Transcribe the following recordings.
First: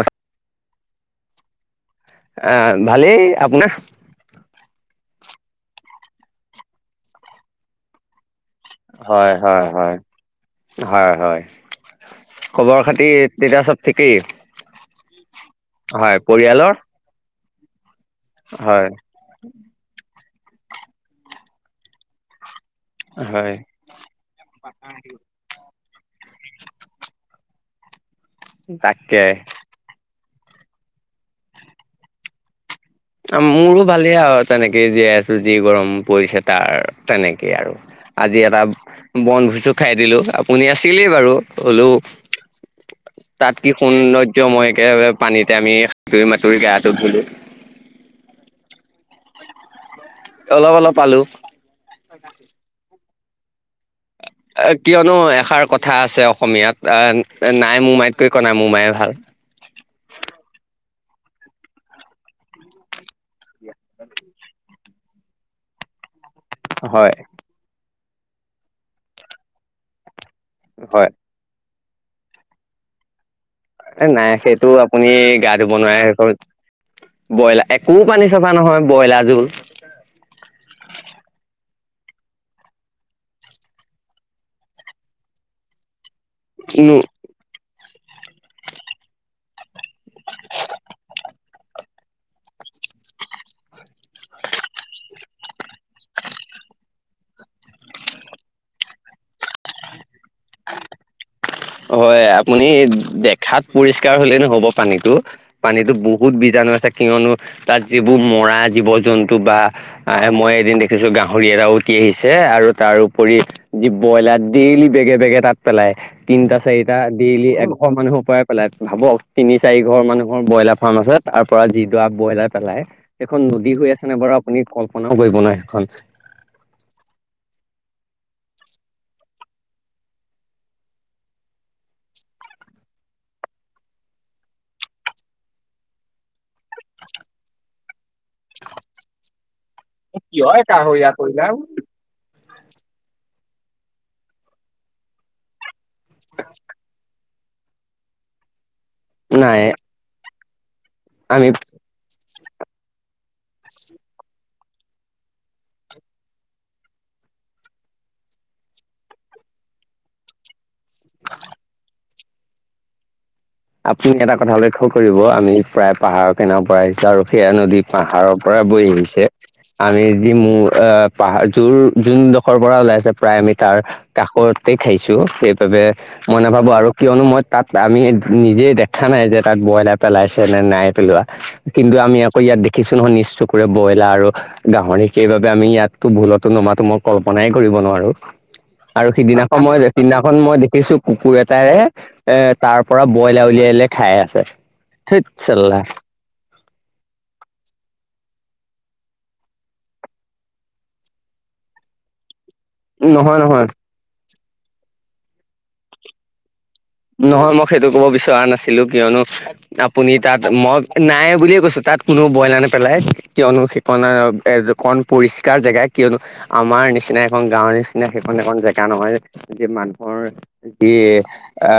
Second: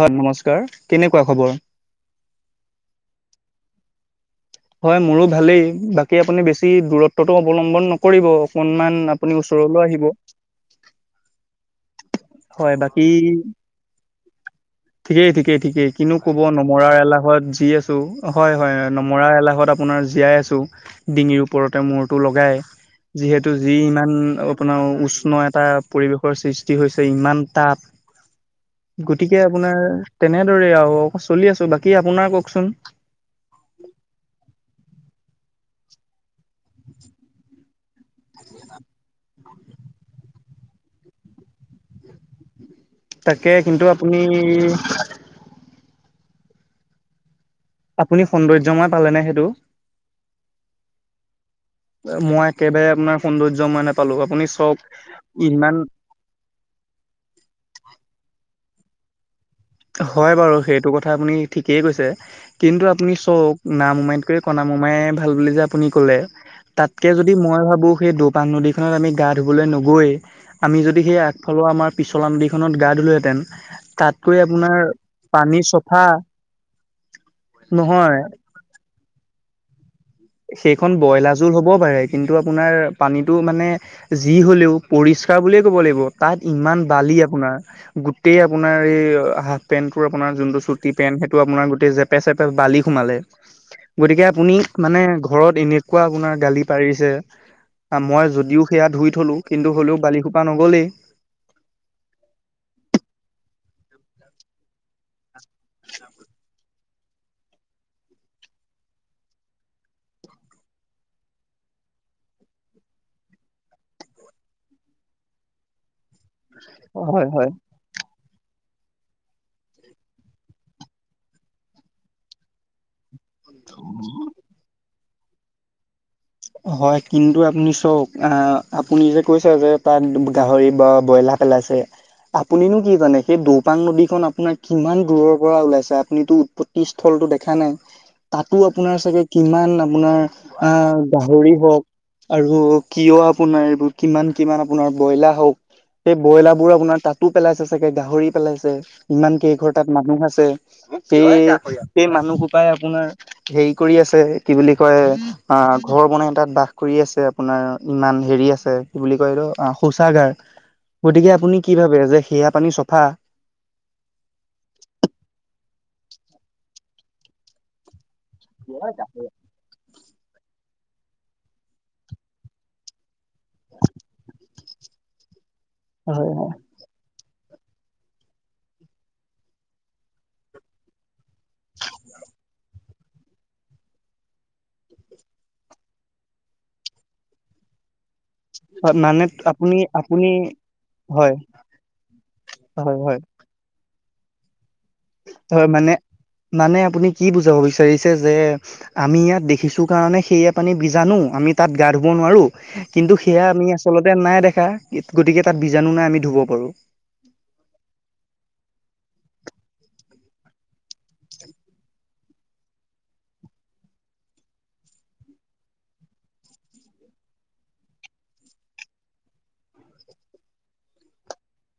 হয় নমস্কাৰ। কেনেকুৱা খবৰ? আহ ভালেই। আপোনাৰ? হয় মোৰো ভালেই। বাকী আপুনি বেছি দূৰত্বটো অৱলম্বন নকৰিব। অকনমান আপুনি হয় হয় ওচৰলৈ হয় আহিব হয় হয়। হয় খবৰ বাকী খাতি তেতিয়া চব ঠিকেই? ঠিকেই ঠিকেই ঠিকেই কিনো হয় কব পৰিয়ালৰ? নমৰাৰ এলাহত। যি আছো, হয় হয় নমৰা এলাহত আপোনাৰ জীয়াই আছো। আ ডিঙিৰ ওপৰতে মূৰটো লগাই। যিহেতু হয় যি ইমান আপোনাৰ উষ্ণ এটা পৰিৱেশৰ সৃষ্টি হৈছে। ইমান তাপ। তাকে গতিকে আপোনাৰ তেনেদৰে আৰু অ চলি আছো। বাকী আপোনাৰ কওকচোন। মোৰো ভালেই আৰু তেনেকেই জীয়াই আছো, যি গৰম পৰিছে তাৰ তেনেকেই আৰু। আজি এটা বনভোজো খাই দিলো। আপুনি আছিলেই বাৰু হলও, তাকে তাত কি কিন্তু আপুনি সৌন্দৰ্যময় একে পানীতে আমি সতুৰি মাতুৰি গাটো ধুলো। আপুনি সৌন্দৰ্যময় পালেনে সেইটো? অলপ অলপ পালো মই একেবাৰে আপোনাৰ সৌন্দৰ্য মানে, কিয়নো, এষাৰ কথা আছে অসমীয়াত আহ নাই মোৰ মাইতকৈ কনাম মোমায়ে ভাল। তু কথা আপুনি ঠিকেই কৈছে, কিন্তু আপুনি চওব নাম মেতকয়ি কনা মোমায়ে ভাল বুলি যে আপুনি কলে তাতকে হয় যদি মই ভাবো, সেই দোপান নদীখনত আমি গা ধুবলৈ নগৈ আমি যদি হয় সেই আগফালৌ আমাৰ পিছলা নদিখনত গাঁ ধুলোহেঁতেন, এ নাই তাতকৈ সেইটো আপোনাৰ আপুনি গা পানী ধুব চফা নোৱাৰে সেক। ব্ৰইলা একো নহয় পানী চফা নহয় ব্ৰইলাৰ জোল। সেইখন ব্ৰইলাৰ জোল হ'ব পাৰে কিন্তু আপোনাৰ পানীতটো মানে যি হলেও পৰিচ স্কা বুলিয়ে ক'ব লাগিব তাত ইমান নো বালি আপোনাৰ গোটেই আপোনাৰ এই অ হা পেনটোৰ আপোনাৰ জোনটো ছুটি পেনট সেটো আপোনাৰ। গোটেই জেপে চেপে বালি সোমালে গতিকে, আপুনি মানে ঘৰত এনেকুৱা আপোনাৰ গালি পাৰিছে। মই যদিও সেয়া ধুই থলো কিন্তু হলেও বালি সো হয়, আপুনি দেখাত পৰিষ্কাৰ হলেই নহ'ব পানীতো পানীতো বহুত বীজাণু আ কিয়নো তাত যিবোৰ মৰা জীৱ জন্তু বা মই এদিন দেখিছো গাহৰি এৰাও। তিএইছে আৰু তাৰউপৰি যি ব্ৰইলাত ডেইলি বেগে বেগে তাত পেলাই তিনটা চাৰিটা হয় হয় ডেইলি এশ মানুহৰ পৰা পেলাই ভাবক তিনি চাৰি ঘৰ মানুহৰ ব্ৰইলাৰ ফাৰ্ম আছে তাৰ পৰা যিডৰা ব্ৰইলাৰ পেলাই সেইখন নদী হৈ আছে নে বাৰু আপুনি কল্পনাও কৰিব নোৱাৰে সেইখন। হয়, কিন্তু আপুনি চওক আঁ আপুনি যে কৈছে যে তাত গাহৰি বা ব্ৰইলাৰ পেলাইছে। আপুনিনো কি জানে। সেই দৌপাং নদীখন আপোনাৰ কিমান দূৰৰ পৰা ওলাইছে আপুনিতো উৎপত্তি স্থল টো দেখা নাই। তাতো আপোনাৰ চাগে কিমান আপোনাৰ কিহৰ আহ কাষৰীয়া কৰিলা? গাহৰি হওঁক আৰু কিয় আপোনাৰ এইবোৰ কিমান কিমান আপোনাৰ ব্ৰইলাৰ হওক সেই ব্ৰইলাৰ বোৰ আপোনাৰ তাত টো পেলাইছে চাগে গাহৰি পেলাইছে ইমান নাই কেইঘৰ তাত মানুহ আছে। পেই আমি পেই মানুহবোৰ পাই আপোনাৰ হেৰি কৰি আছে কি বুলি কয় আ ঘৰ বনাই তাত বাস কৰি আছে আপোনাৰ ইমান হেৰি আছে কি বুলি কয় এইটো অ শৌচাগাৰ। গতিকে আপুনি কি ভাৱে যে সেয়া পানী চফা। আপুনি এটা কথা লক্ষ্য কৰিব আমি প্ৰায় পাহাৰৰ কিনাৰ পৰা আহিছো আৰু সেয়া নদী পাহাৰ পাহাৰৰ পৰা বৈ আহিছে আমি ই মোৰ আহ পাহাৰ যোৰ যোনডোখৰ পৰা ওলাই আছে প্ৰায় আমি তাৰ কাষৰত তে খাইছো সেইবাবে হয় মই হয় নাভাবো আৰু কিয়নো মই তাত আমি নিজে দেখা নাই যে তাত ব্ৰইলাৰ পেলাইছে নে নাই পেলোৱা কিন্তু, আমি আকৌ ইয়াত দে খিছু নহয় নিজ চকুৰে বইলা আৰু গাহৰি সেই বাবে আমি ইয়াতো ভুলতো নমাতো মই কল্পনাই কৰিব নোৱাৰো। আৰু মানে সিদিনাখন আপুনি মই আপুনি সিদিনাখন মই দেখিছো হয় কুকুৰ এটাৰে এ তাৰ হয় পৰা হয় বইলা উলিয়াই উলিয়ায় খাই আছে। ধেত হয় চাল্লা মানে মানে আপুনি কি বুজাব বিচাৰিছে। যে আমি ইয়াত দেখিছোঁ কাৰণে সেইয়া পানী বীজাণো আমি তাত গা ধুব নোৱাৰো কিন্তু, নহয় সেয়া নহয় আমি আচলতে নাই দেখা গতিকে তাত বীজাণু নাই আমি ধুব পাৰো। নহয় মই সেইটো ক'ব বিচৰা নাছিলো, কিয়নো আপুনি তাত মই নাই বুলিয়ে কৈছো তাত। তাত কোনো বইলাৰ নেপেলাই কিয়নো সিপনা এ কন পৰিষ্কাৰ জেগা কিয়নো আমাৰ নিচিনা এখন গাঁওৰ নিচিনা সেইখন এখন জেগা নহয় যে, মানুহৰ যি এ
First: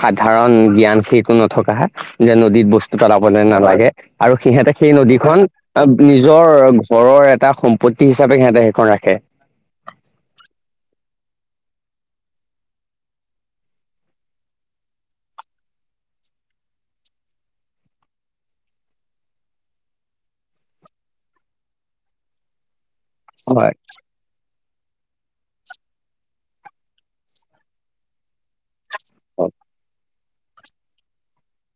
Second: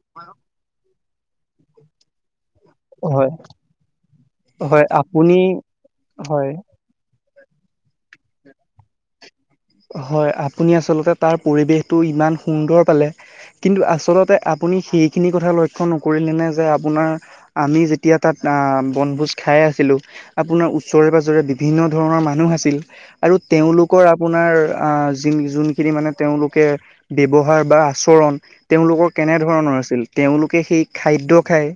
সাধাৰণ জ্ঞান খিকো নথকা যেনো দীত বস্তু হয় পেলাবলে নালাগে আৰু সিহঁতে হয় সেই আপুনি নদীখন বীজৰ হয় ঘৰৰে এটা সম্পত্তি হিচাপে সিহঁতে সেইখন ৰাখে। হয়, আপুনি আচলতে তাৰ পৰিৱেশটো ইমান সুন্দৰ পালে। কিন্তু, আচলতে আপুনি সেইখিনি কথা লক্ষ নকৰিলে নে যে আপোনাৰ আমি যেতিয়া তাত আহ বনভোজ খাই আছিলো। আপোনাৰ ওচৰে-পাজৰে বিভিন্ন ধৰণৰ মানুহ আছিল। আৰু হয় তেওঁলোকৰ আপোনাৰ আহ যি জোনখিনি মানে তেওঁলোকে ব্যৱহাৰ বা আচৰণ তেওঁলোকৰ কেনে ধৰণৰ আছিল? তেওঁলোকে সেই খাদ্য খাই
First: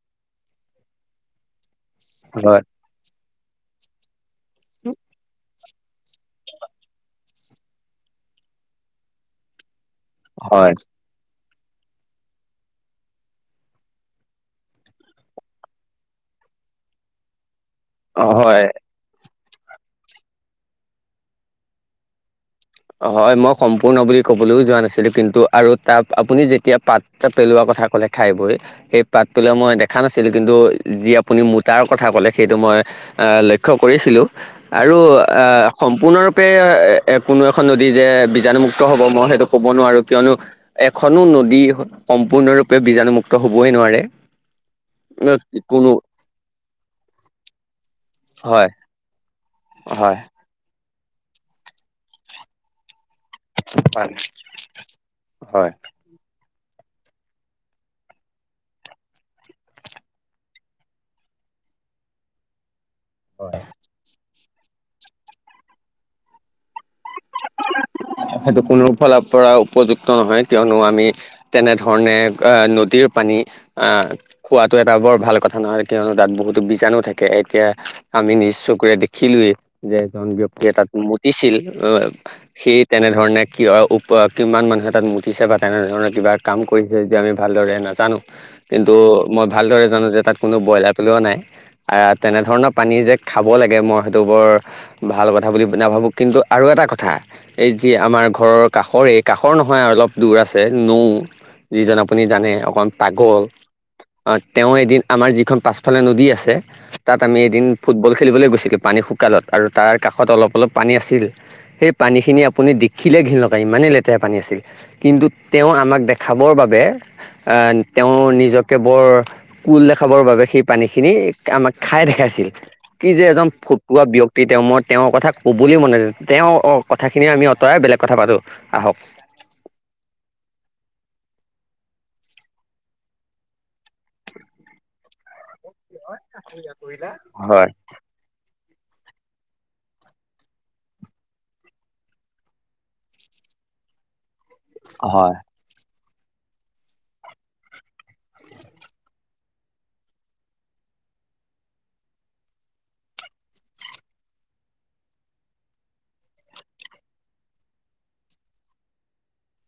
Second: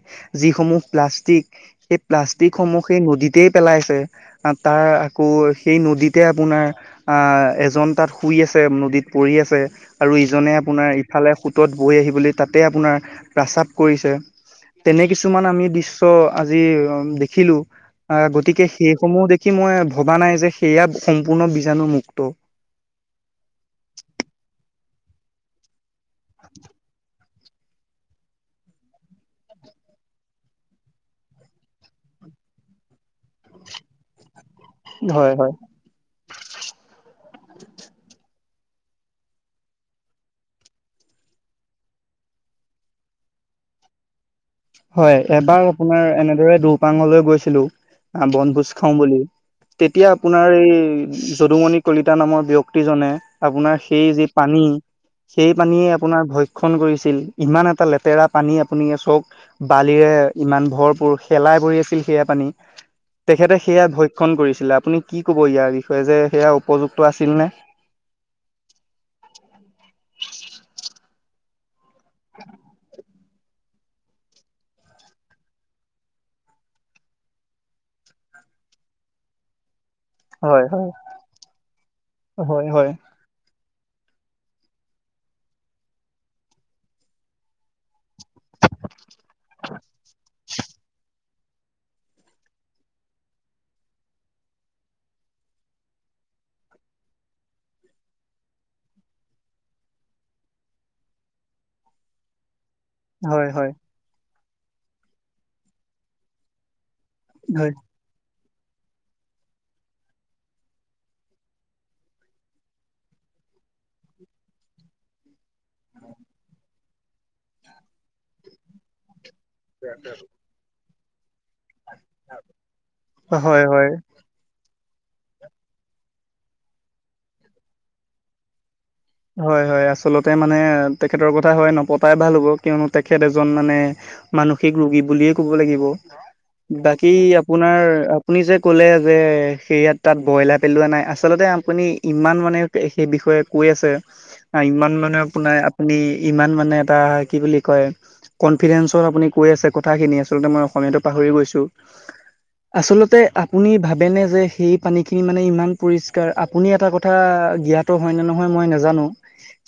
যি সমূহ প্লাষ্টিক সেই হয় প্লাষ্টিকসমূহ সেই নদীতেই পেলাইছে। অ তাৰ আকৌ সেই নদীতে আপোনাৰ এজন তাত শুই আছে, নদীত পৰি আছে। আৰু ইজনে হয় আপোনাৰ ইফালে সোঁতত বৈ আহিবলৈ তাতে আপোনাৰ প্ৰস্ৰাৱ কৰিছে। তেনে কিছুমান আমি দৃশ্য আজি দেখিলো। আৰু হয় গতিকে সেইসমূহ দেখি মই ভবা নাই যে সেয়া সম্পূৰ্ণ বীজাণু মু মুক্ত। হয় মই সম্পূৰ্ণ বুলি ক'বলৈও যোৱা নাছিলো। কিন্তু আৰু তাত আপুনি যেতিয়া পাত পেলোৱা কথা ক'লে খাই বৈ সেই পাতটোলৈ মই দেখা নাছিলো। কিন্তু যি আপুনি মূতাৰ কথা ক'লে সেইটো মই আহ লক্ষ্য কৰিছিলো আৰু হয় হয় আহ সম্পূৰ্ণৰূপে কোনো এখন নদী যে বীজাণুমুক্ত হ'ব মই সেইটো ক'ব নোৱাৰো। কিয়নো এখনো নদী সম্পূৰ্ণ সম্পূৰ্ণৰূপে বীজাণুমুক্ত হ'বই নোৱাৰে। হয় এবাৰ কোনো আপোনাৰ এনেদৰে দুপাঙলৈ গৈছিলো। বনভোজ হয় খাও বুলি। তেতিয়া হয় আপোনাৰ এই যদুমণি কলিতা নামৰ ব্যক্তিজনে আপোনাৰ সেই যি পানী সেই হয় পানীয়ে আপোনাৰ ভ ভক্ষণ কৰিছিল ইমান এটা লেতেৰা পানী আপুনি চক বালিৰে ইমান ভৰপূৰ শেলাই পৰি আছিল সেয়া পানী। তেখেতে সেয়া ভক্ষণ কৰিছিলে। আপুনি কি কব ইয়াৰ বিষয়ে যে সেয়া উপযুক্ত আছিল নে সেইটো কোনো ফালৰ পৰা উপযুক্ত নহয় কিয়নো আমি তেনে ধৰণে নদীৰ পানী আহ খোৱাাতটো এটা বৰ ভাল কথা নহয়। কিয়নো তাত বহুতো বীজাণু থাকে এতিয়া আমি নি চকুৰে দেখিলোয়েই। যে এজন হয় ব্যক্তিয়ে তাত হয় মুতিছিল। হয় সেই হয় তেনেধৰণে কিয় কিমান মানুহে তাত মুতিছে বা তেনেধৰণৰ কিবা কাম কৰিছে। যদিও আমি ভালদৰে নাজানো। কিন্তু মই ভালদৰে জানো যে তাত কোনো ব্ৰইলাৰ পলোৱা নাই। আহ তেনেধৰণৰ পানী যে খাব ক'ব লাগে মই সেইটো বৰ ভাল কথা বুলি নাভাবোঁ কিন্তু আৰু এটা কথা। এই যি আমাৰ ঘৰৰ কাষৰে কাষৰ নহয় অলপ দূৰ আছে নৌ যিজন আপুনি জানে অকণমান হয় হয়। অ তেওঁ এদিন আমাৰ যিখন পাছফালে নদী আছে। তাত আমি এদিন হয় ফুটবল খেলিবলৈ গৈছিলোঁ গতিকে পানী শুকালত আৰু তাৰ কাষত অলপ অলপ পানী আছিল। সেই পানীখিনি আপুনি দেখিলে ঘিন লগা। ইমানে লেতেৰা পানী আছিল কিন্তু তেওঁ আমাক দেখাবৰ বাবে তেওঁ নিজকে বৰ কুল দেখাবৰ বাবে সেই পানীখিনি আমাক খাই দেখাইছিল। কি যে এজন হয় হয় ফটোৱা ব্যক্তি। তেওঁ মই তেওঁৰ কথা কবলৈ মনে যোৱা নাই তেওঁ কথাখিনি আমি আঁতৰাই বেলেগ কথা পাতো আহক। হয় হয় আচলতে মানে। তেখেতৰ কথা হৈ নপতাই ভাল হ'ব। কিয়নো তেখেত এজন মানে মানসিক ৰোগী বুলিয়ে ক'ব লাগিব। বাকী হয় আপোনাৰ আপুনি যে ক'লে যে সেয়াত তাত ব্ৰইলাৰ পেলোৱা নাই। আচলতে আপুনি ইমান মানে সেই বিষয়ে কৈ আছে ইমান মানে হয় আপোনাৰ আপুনি ইমান মানে এটা কি বুলি কয় কনফিডেঞ্চত আপুনি কৈ আছে কথাখিনি আচলতে মই অসমীয়াতটো পাহৰি গৈছো আচলতে আপুনি ভাবেনে যে সেই পানীখিনি মানে ইমান পৰিষ্কাৰ। আপুনি এটা কথা ভাবে নে? জ্ঞাতো হয় নে নহয় মই না নাজানো।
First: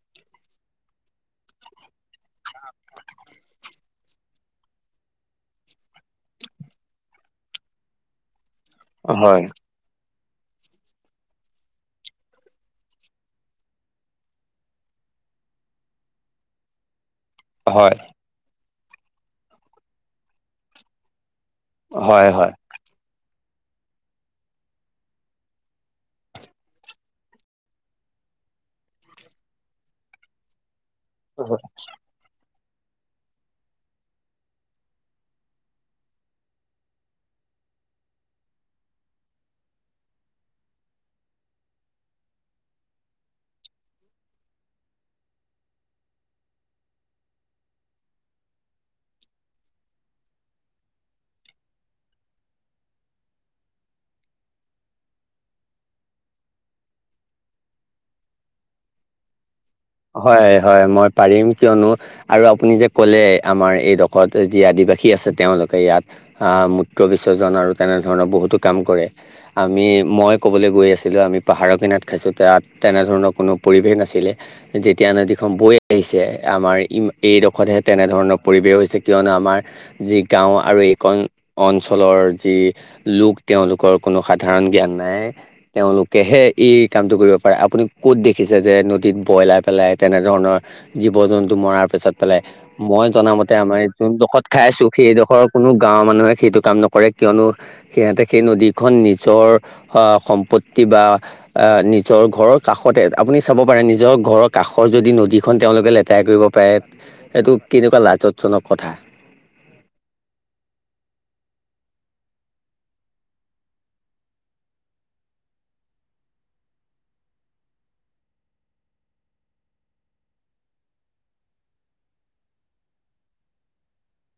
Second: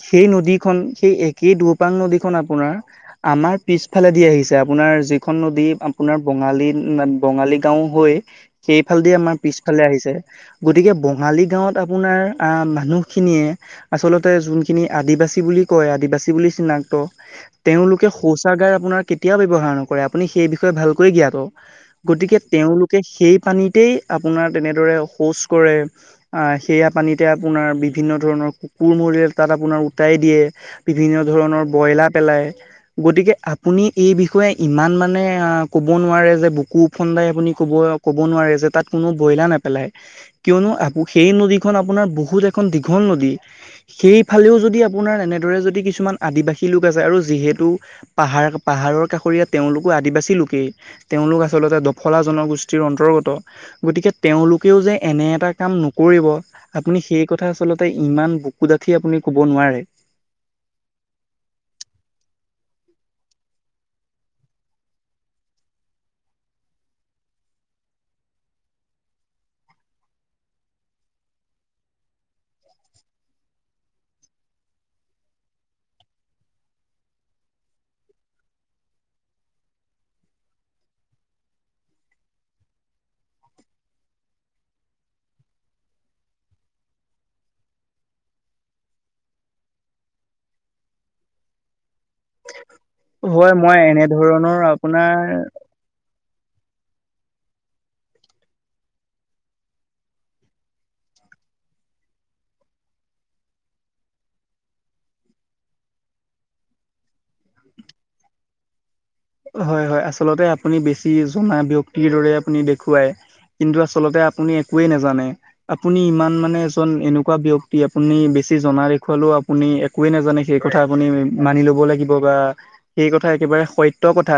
সেই নদীখন সেই একে দুপাং নদীখন আপোনাৰ। আমাৰ পিছালে নি আহিছে। আপোনাৰ যিখন নদী আপোনাৰ বঙালী বঙালী গাও হৈ সেইফালদি আমাৰ হয় পিছফালে আহিছে। গতিকে বঙালী গাঁৱত আপোনাৰ আহ মানুহখিনিয়ে আচলতে যোনখিনি আদিবাসী বুলি কয় আদিবাসী বুলি চিনাক্ত তেওঁলোকে শৌচাগাৰ কেতিয়াও ব্যয়ৱহাৰ নক আপুনি সেই বিষয়ে ভালকৈ জ্ঞাত হয় গতিকে হয় তেওঁলোকে সেই পানীতেই আপোনাৰ তেনেদৰে শৌচ কৰে সেয়া পানীতে আপোনাৰ বিভিন্ন ধৰণৰ কাপোৰ মৰিলে তাত আপোনাৰ উটাই দিয়ে বিভিন্ন ধৰণৰ ব্ৰইলাৰ পেলাই। গতিকে আপুনি এই বিষয়ে ইমান মানে আহ ক'ব নোৱাৰে যে বুকুফন্দাই আপুনি ক'ব কব নোৱাৰে যে তাত কোনো বইলাৰ নেপেলাই কিয় নো সেই নদীখন আপোনাৰ বহু ঘল নদী সেইফালেও যদি আপোনাৰ এনেদৰে যদি কিছুমান আদিবাসী লোক আছে আৰু যিহেতু পাহাৰ ত পাহাৰৰ কাষৰীয়া তেওঁলোকো আদিবাসী লোকেই, তেওঁলোক আচলতে দফলা জনগোষ্ঠীৰ অন্তৰ্গত গতিকে তেওঁলোকেও যে এনে এটা কাম নকৰিব আপুনি সেই কথা আচলতে ইমান বুকু দাঠি আপুনি ক'ব নোৱাৰে। হয় হয় হয় মই পাৰিম কিয়নো আৰু আপুনি যে ক'লে আমাৰ এইডোখৰত জীয় দিব বাসী আছে তেওঁলোকে ইয়াত মূত্ৰ বিসৰ্জন আৰু তেনেধৰণৰ বহুতো কাম কৰে, আমি মই ক'বলৈ গৈ আছিলো আমি পাহাৰৰ কিনাত খাইছো তাত তেনেধৰণৰ কোনো পৰিবেশ নাছিলে। যেতিয়া নদীখন বৈ আহিছে আমাৰ ই এইডোখৰতহে তেনেধৰণৰ পৰিৱেশ হৈছে কিয়নো আমাৰ যি গাও আৰু এই অঞ্চলৰ যি লোক তেওঁলোকৰ কোনো সাধাৰণ জ্ঞান নাই তেওঁলোকেহে এই কামটো কৰিব পাৰে, আপুনি ক'ত দেখিছে যে নদীত ব্ৰইলাৰ পেলাই তেনেধৰণৰ জীৱ জন্তু মৰাৰ পিছত পেলাই মই হয় জনামতে মই আমাৰ যোনডোখৰত এনেধৰণৰ খাইছো আপোনাৰ সেইডোখৰ কোনো গাঁৱৰ মানুহে সেইটো কাম নকৰে কিয়নো সিহঁতে সেই নদীখন নিজৰ সম্পত্তি বা আহ নিজৰ ঘৰৰ কাষতে আপুনি চাব পাৰে নিজৰ ঘৰৰত কাষৰ যদি নদীখন তেওঁলোকে লেতেৰা কৰিব পাৰে এইটো কেনেকুৱা লাজতজনক কথা হয় হয় আচলতে আপুনি বেছি জনা ব্যক্তিৰ দৰে আপুনি দেখুৱাই। কিন্তু আচল্ততে আপুনি একোৱে নাজানে আপুনি ইমান মানে এজন এনেকুৱা ব্যক্তি আপুনি বে জনা দেখুৱালে আপুনি একোৱে নাজানে সেই কথা আপুনি মানি ল'ব লাগিব বা সেই কথা একেবাৰে সত্যৰ কথা।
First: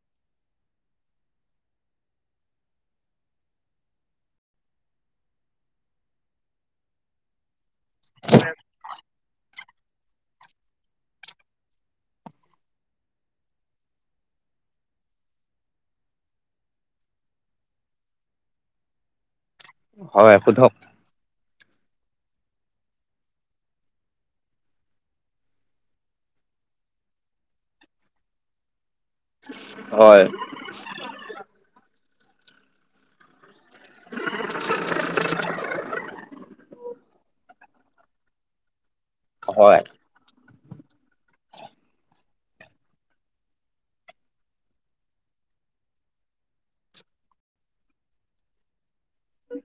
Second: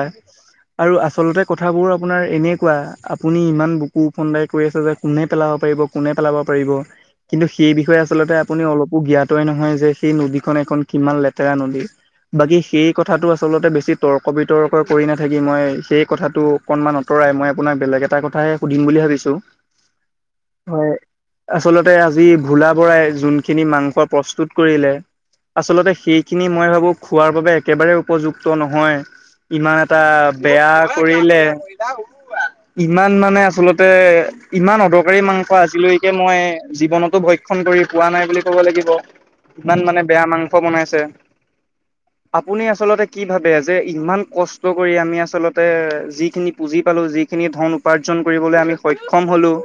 আৰু আচলতে কথাবোৰ আপোনাৰ এনেকুৱা আপুনি ইমান বুকু ফন্দাই কৰি আছে যে কোনে পেলাবক কোনে পেলাব পাৰিব কিন্তু সেই বিষয়ে আচলতে আপোনাৰ জ্ঞাত নহয়। এখন কিমান লেতেৰা নদী বাকী সেই কথাটো আচলতে বেছি তৰ্ কবিতৰ্ক কৰি নাথাকি মই সেই কথাটো অকনমান আঁতৰাই মই আপোনাক বেলেগ এটা কথাহে সুধিম বুলি ভাবিছোঁ। হয় সোধক। আচলতে আজি ভোলা বৰাই যোনখিনি মাংস প্ৰস্তুত কৰিলে। আচলতে সেইখিনি মই ভাবো খোৱাৰ বাবে একেবাৰে উপযুক্ত নহয়। ইমান এটা হয় বেয়া কৰিলে ইমান মানে আচলতে, ইমান অদৰকাৰী মাংস আজিলৈকে মই, জীৱনতো ভক্ষণ কৰি পোৱা নাই বুলি ক'ব লাগিব হয় ইমান মানে বেয়া মাংস। বনাইছে আপুনি আচলতে কি ভাবে যে ইমান কষ্ট কৰি আমি আচলতে যিখিনি পুঁজি পালোঁ যিখিনি ধন উপাৰ্জন কৰিবলৈ আমি, সক্ষম হ'লোঁ।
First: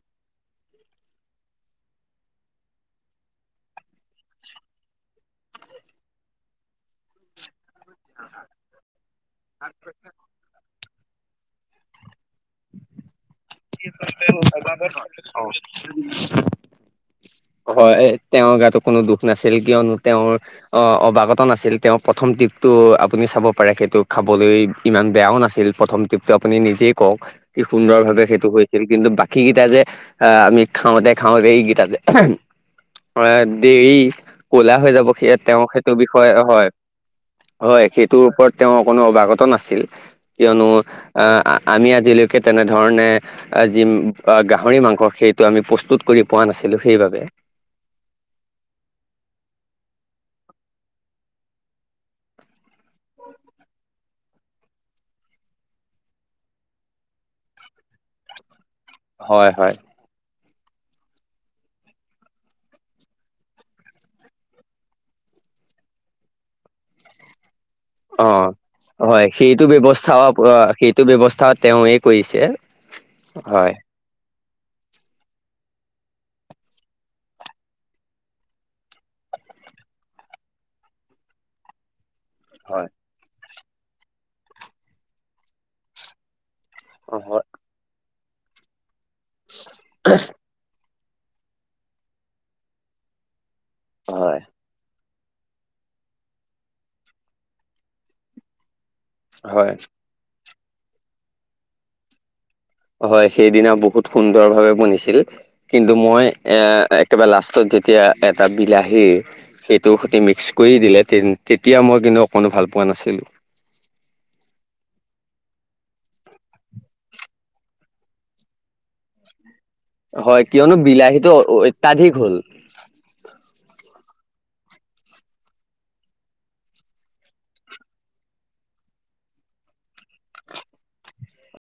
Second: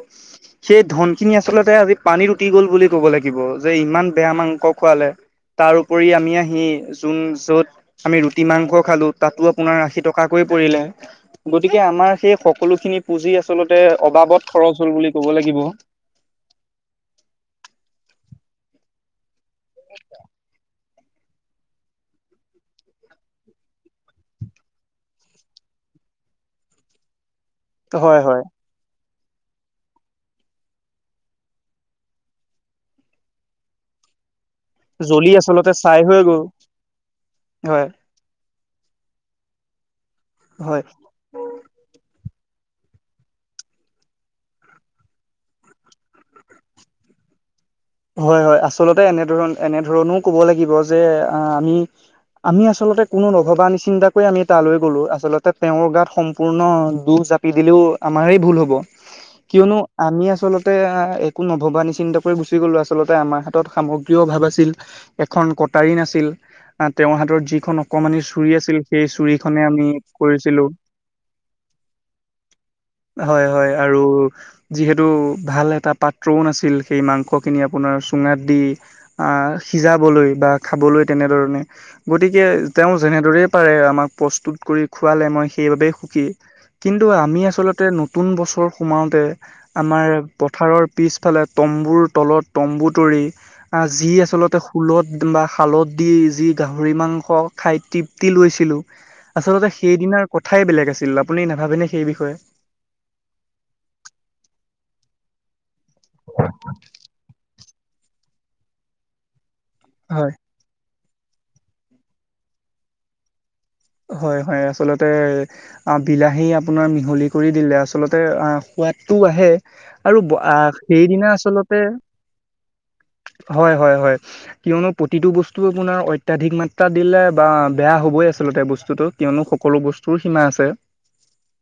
সেই ধন খিনি আচলতে আজি পানীত উটি গল বুলি ক'ব লাগিব যে ইমান বেয়া মাংস খোৱালে, তাৰপৰি আমি আহি যোন য'ত আমি ৰুটি মাংস খালো তাতো আপোনাৰ আশী টকাকৈ পৰিলে গতিকে আমাৰ সেই, সকলো খিনি পুজি আছে। [unintelligible] হয় তেওঁৰ গাতো কোনো দুখ নাছিল কিয়নো তেওঁৰ অ অৱাগত নাছিল তেওঁ প্ৰথম টিপটো আপুনি চাব পাৰে সেইটো খাবলৈ ইমান বেয়াও নাছিল। প্ৰথম টিপটো নিজে কওক কি সুন্দৰ হয় ভাৱেই হয়। ছিল কিন্তু বাকী কেইটা যে আহ আমি খাওঁতে খাওঁতে এইকেইটা যে হয় দেই। কলা হৈ যাব সে জ্বলি তেওঁ আচলতে সেইটো ছাই হৈ বিষয়ে গ'ল হয় হয় সেইটোৰ ওপৰত তেওঁ অকনো অৱাগত নাছিল কিয়নো হয় আহ আমি আজিলৈকে তেনেধৰণে যি গাহৰি মাংস সেইটো আমি প্ৰস্তুত কৰি পোৱা নাছিলো সেইবাবে হয় হয় আচলতে এনেধৰণ এনেধৰণো ক'ব লাগিব যে আমি আমি আচলতে কোনো নভবা নিচিন্তা কৈ আমি তোলৈ গলো আচলতে তেওঁৰ গাত সম্পূৰ্ণ দুচ জাপি দিলেও আমাৰেই ভুল হ'ব। হয় হয় কিয়নো আমি আচলতে একো নভবা নিচিন্তা কৈ গুচ গলো আচলতে আমাৰ হাতত সামগ্ৰী অভাৱ আছিল এখন কটাৰী নাছিল। তেওঁৰ হাতৰ যি খন অকমানি অ চুৰি আছিল সেই হয় চুৰিখনে সেইটো আমি ব্যৱস্থাও কৰিছিলো। সেইটো ব্যৱস্থা তেওঁৱে কৰিছে হয় হয় আৰু যিহেতু ভাল এটা পাত্ৰও নাছিল সেই মাংসক আপোনাৰ চুঙাত দি সিজাবলৈ বা খাবলৈ তেনেধৰণে গতিকে হয় তেওঁ যেনেদৰেই পাৰে আমাক প্ৰস্তুত কৰি খোৱালে মই সেইবাবেই সুখী। কিন্তু আমি হয় আচলতে নতুন বছৰ সোমাওতে আমাৰ পথাৰৰ পিছফালে তম্বুৰ তলত তম্বু তৰি যি হয়। আচলতে শুলত। বা শালত দি যি গাহৰি মাংস খাই তৃপ্তি লৈছিলো। হয় আচলতে সেইদিনাৰ কথাই বেলেগ আছিল আপুনি নাভাবেনে সেই বিষয়ে। হয় সেইদিনা বহুত সুন্দৰ ভাৱে বনিছিল কিন্তু মই এ একেবাৰে লাষ্ট তত যেতিয়া এটা বিলাহী সেইটোৰ সৈতে হয় মিক্স কৰি দিলে। তে তেতিয়া মই কিন্তু অকণো ভাল পোৱা নাছিলোঁ। হয় হয় আচলতে বিলাহী আপোনাৰ মিহলি কৰি দিলে আচলতে সোৱাদটো আহে আৰু হয় আহ কিয়নো সেইদিনা বিলাহীটো আচলতে অত্যাধিক হ'ল হয় হয় হয়। কিয়নো প্ৰতিটো বস্তু আপোনাৰ অত্যাধিক মাত্ৰা দিলে বা বেয়া হবই আচলতে বস্তু বস্তুটো কিয়নো সকলো বস্তুৰ সীমা আছে।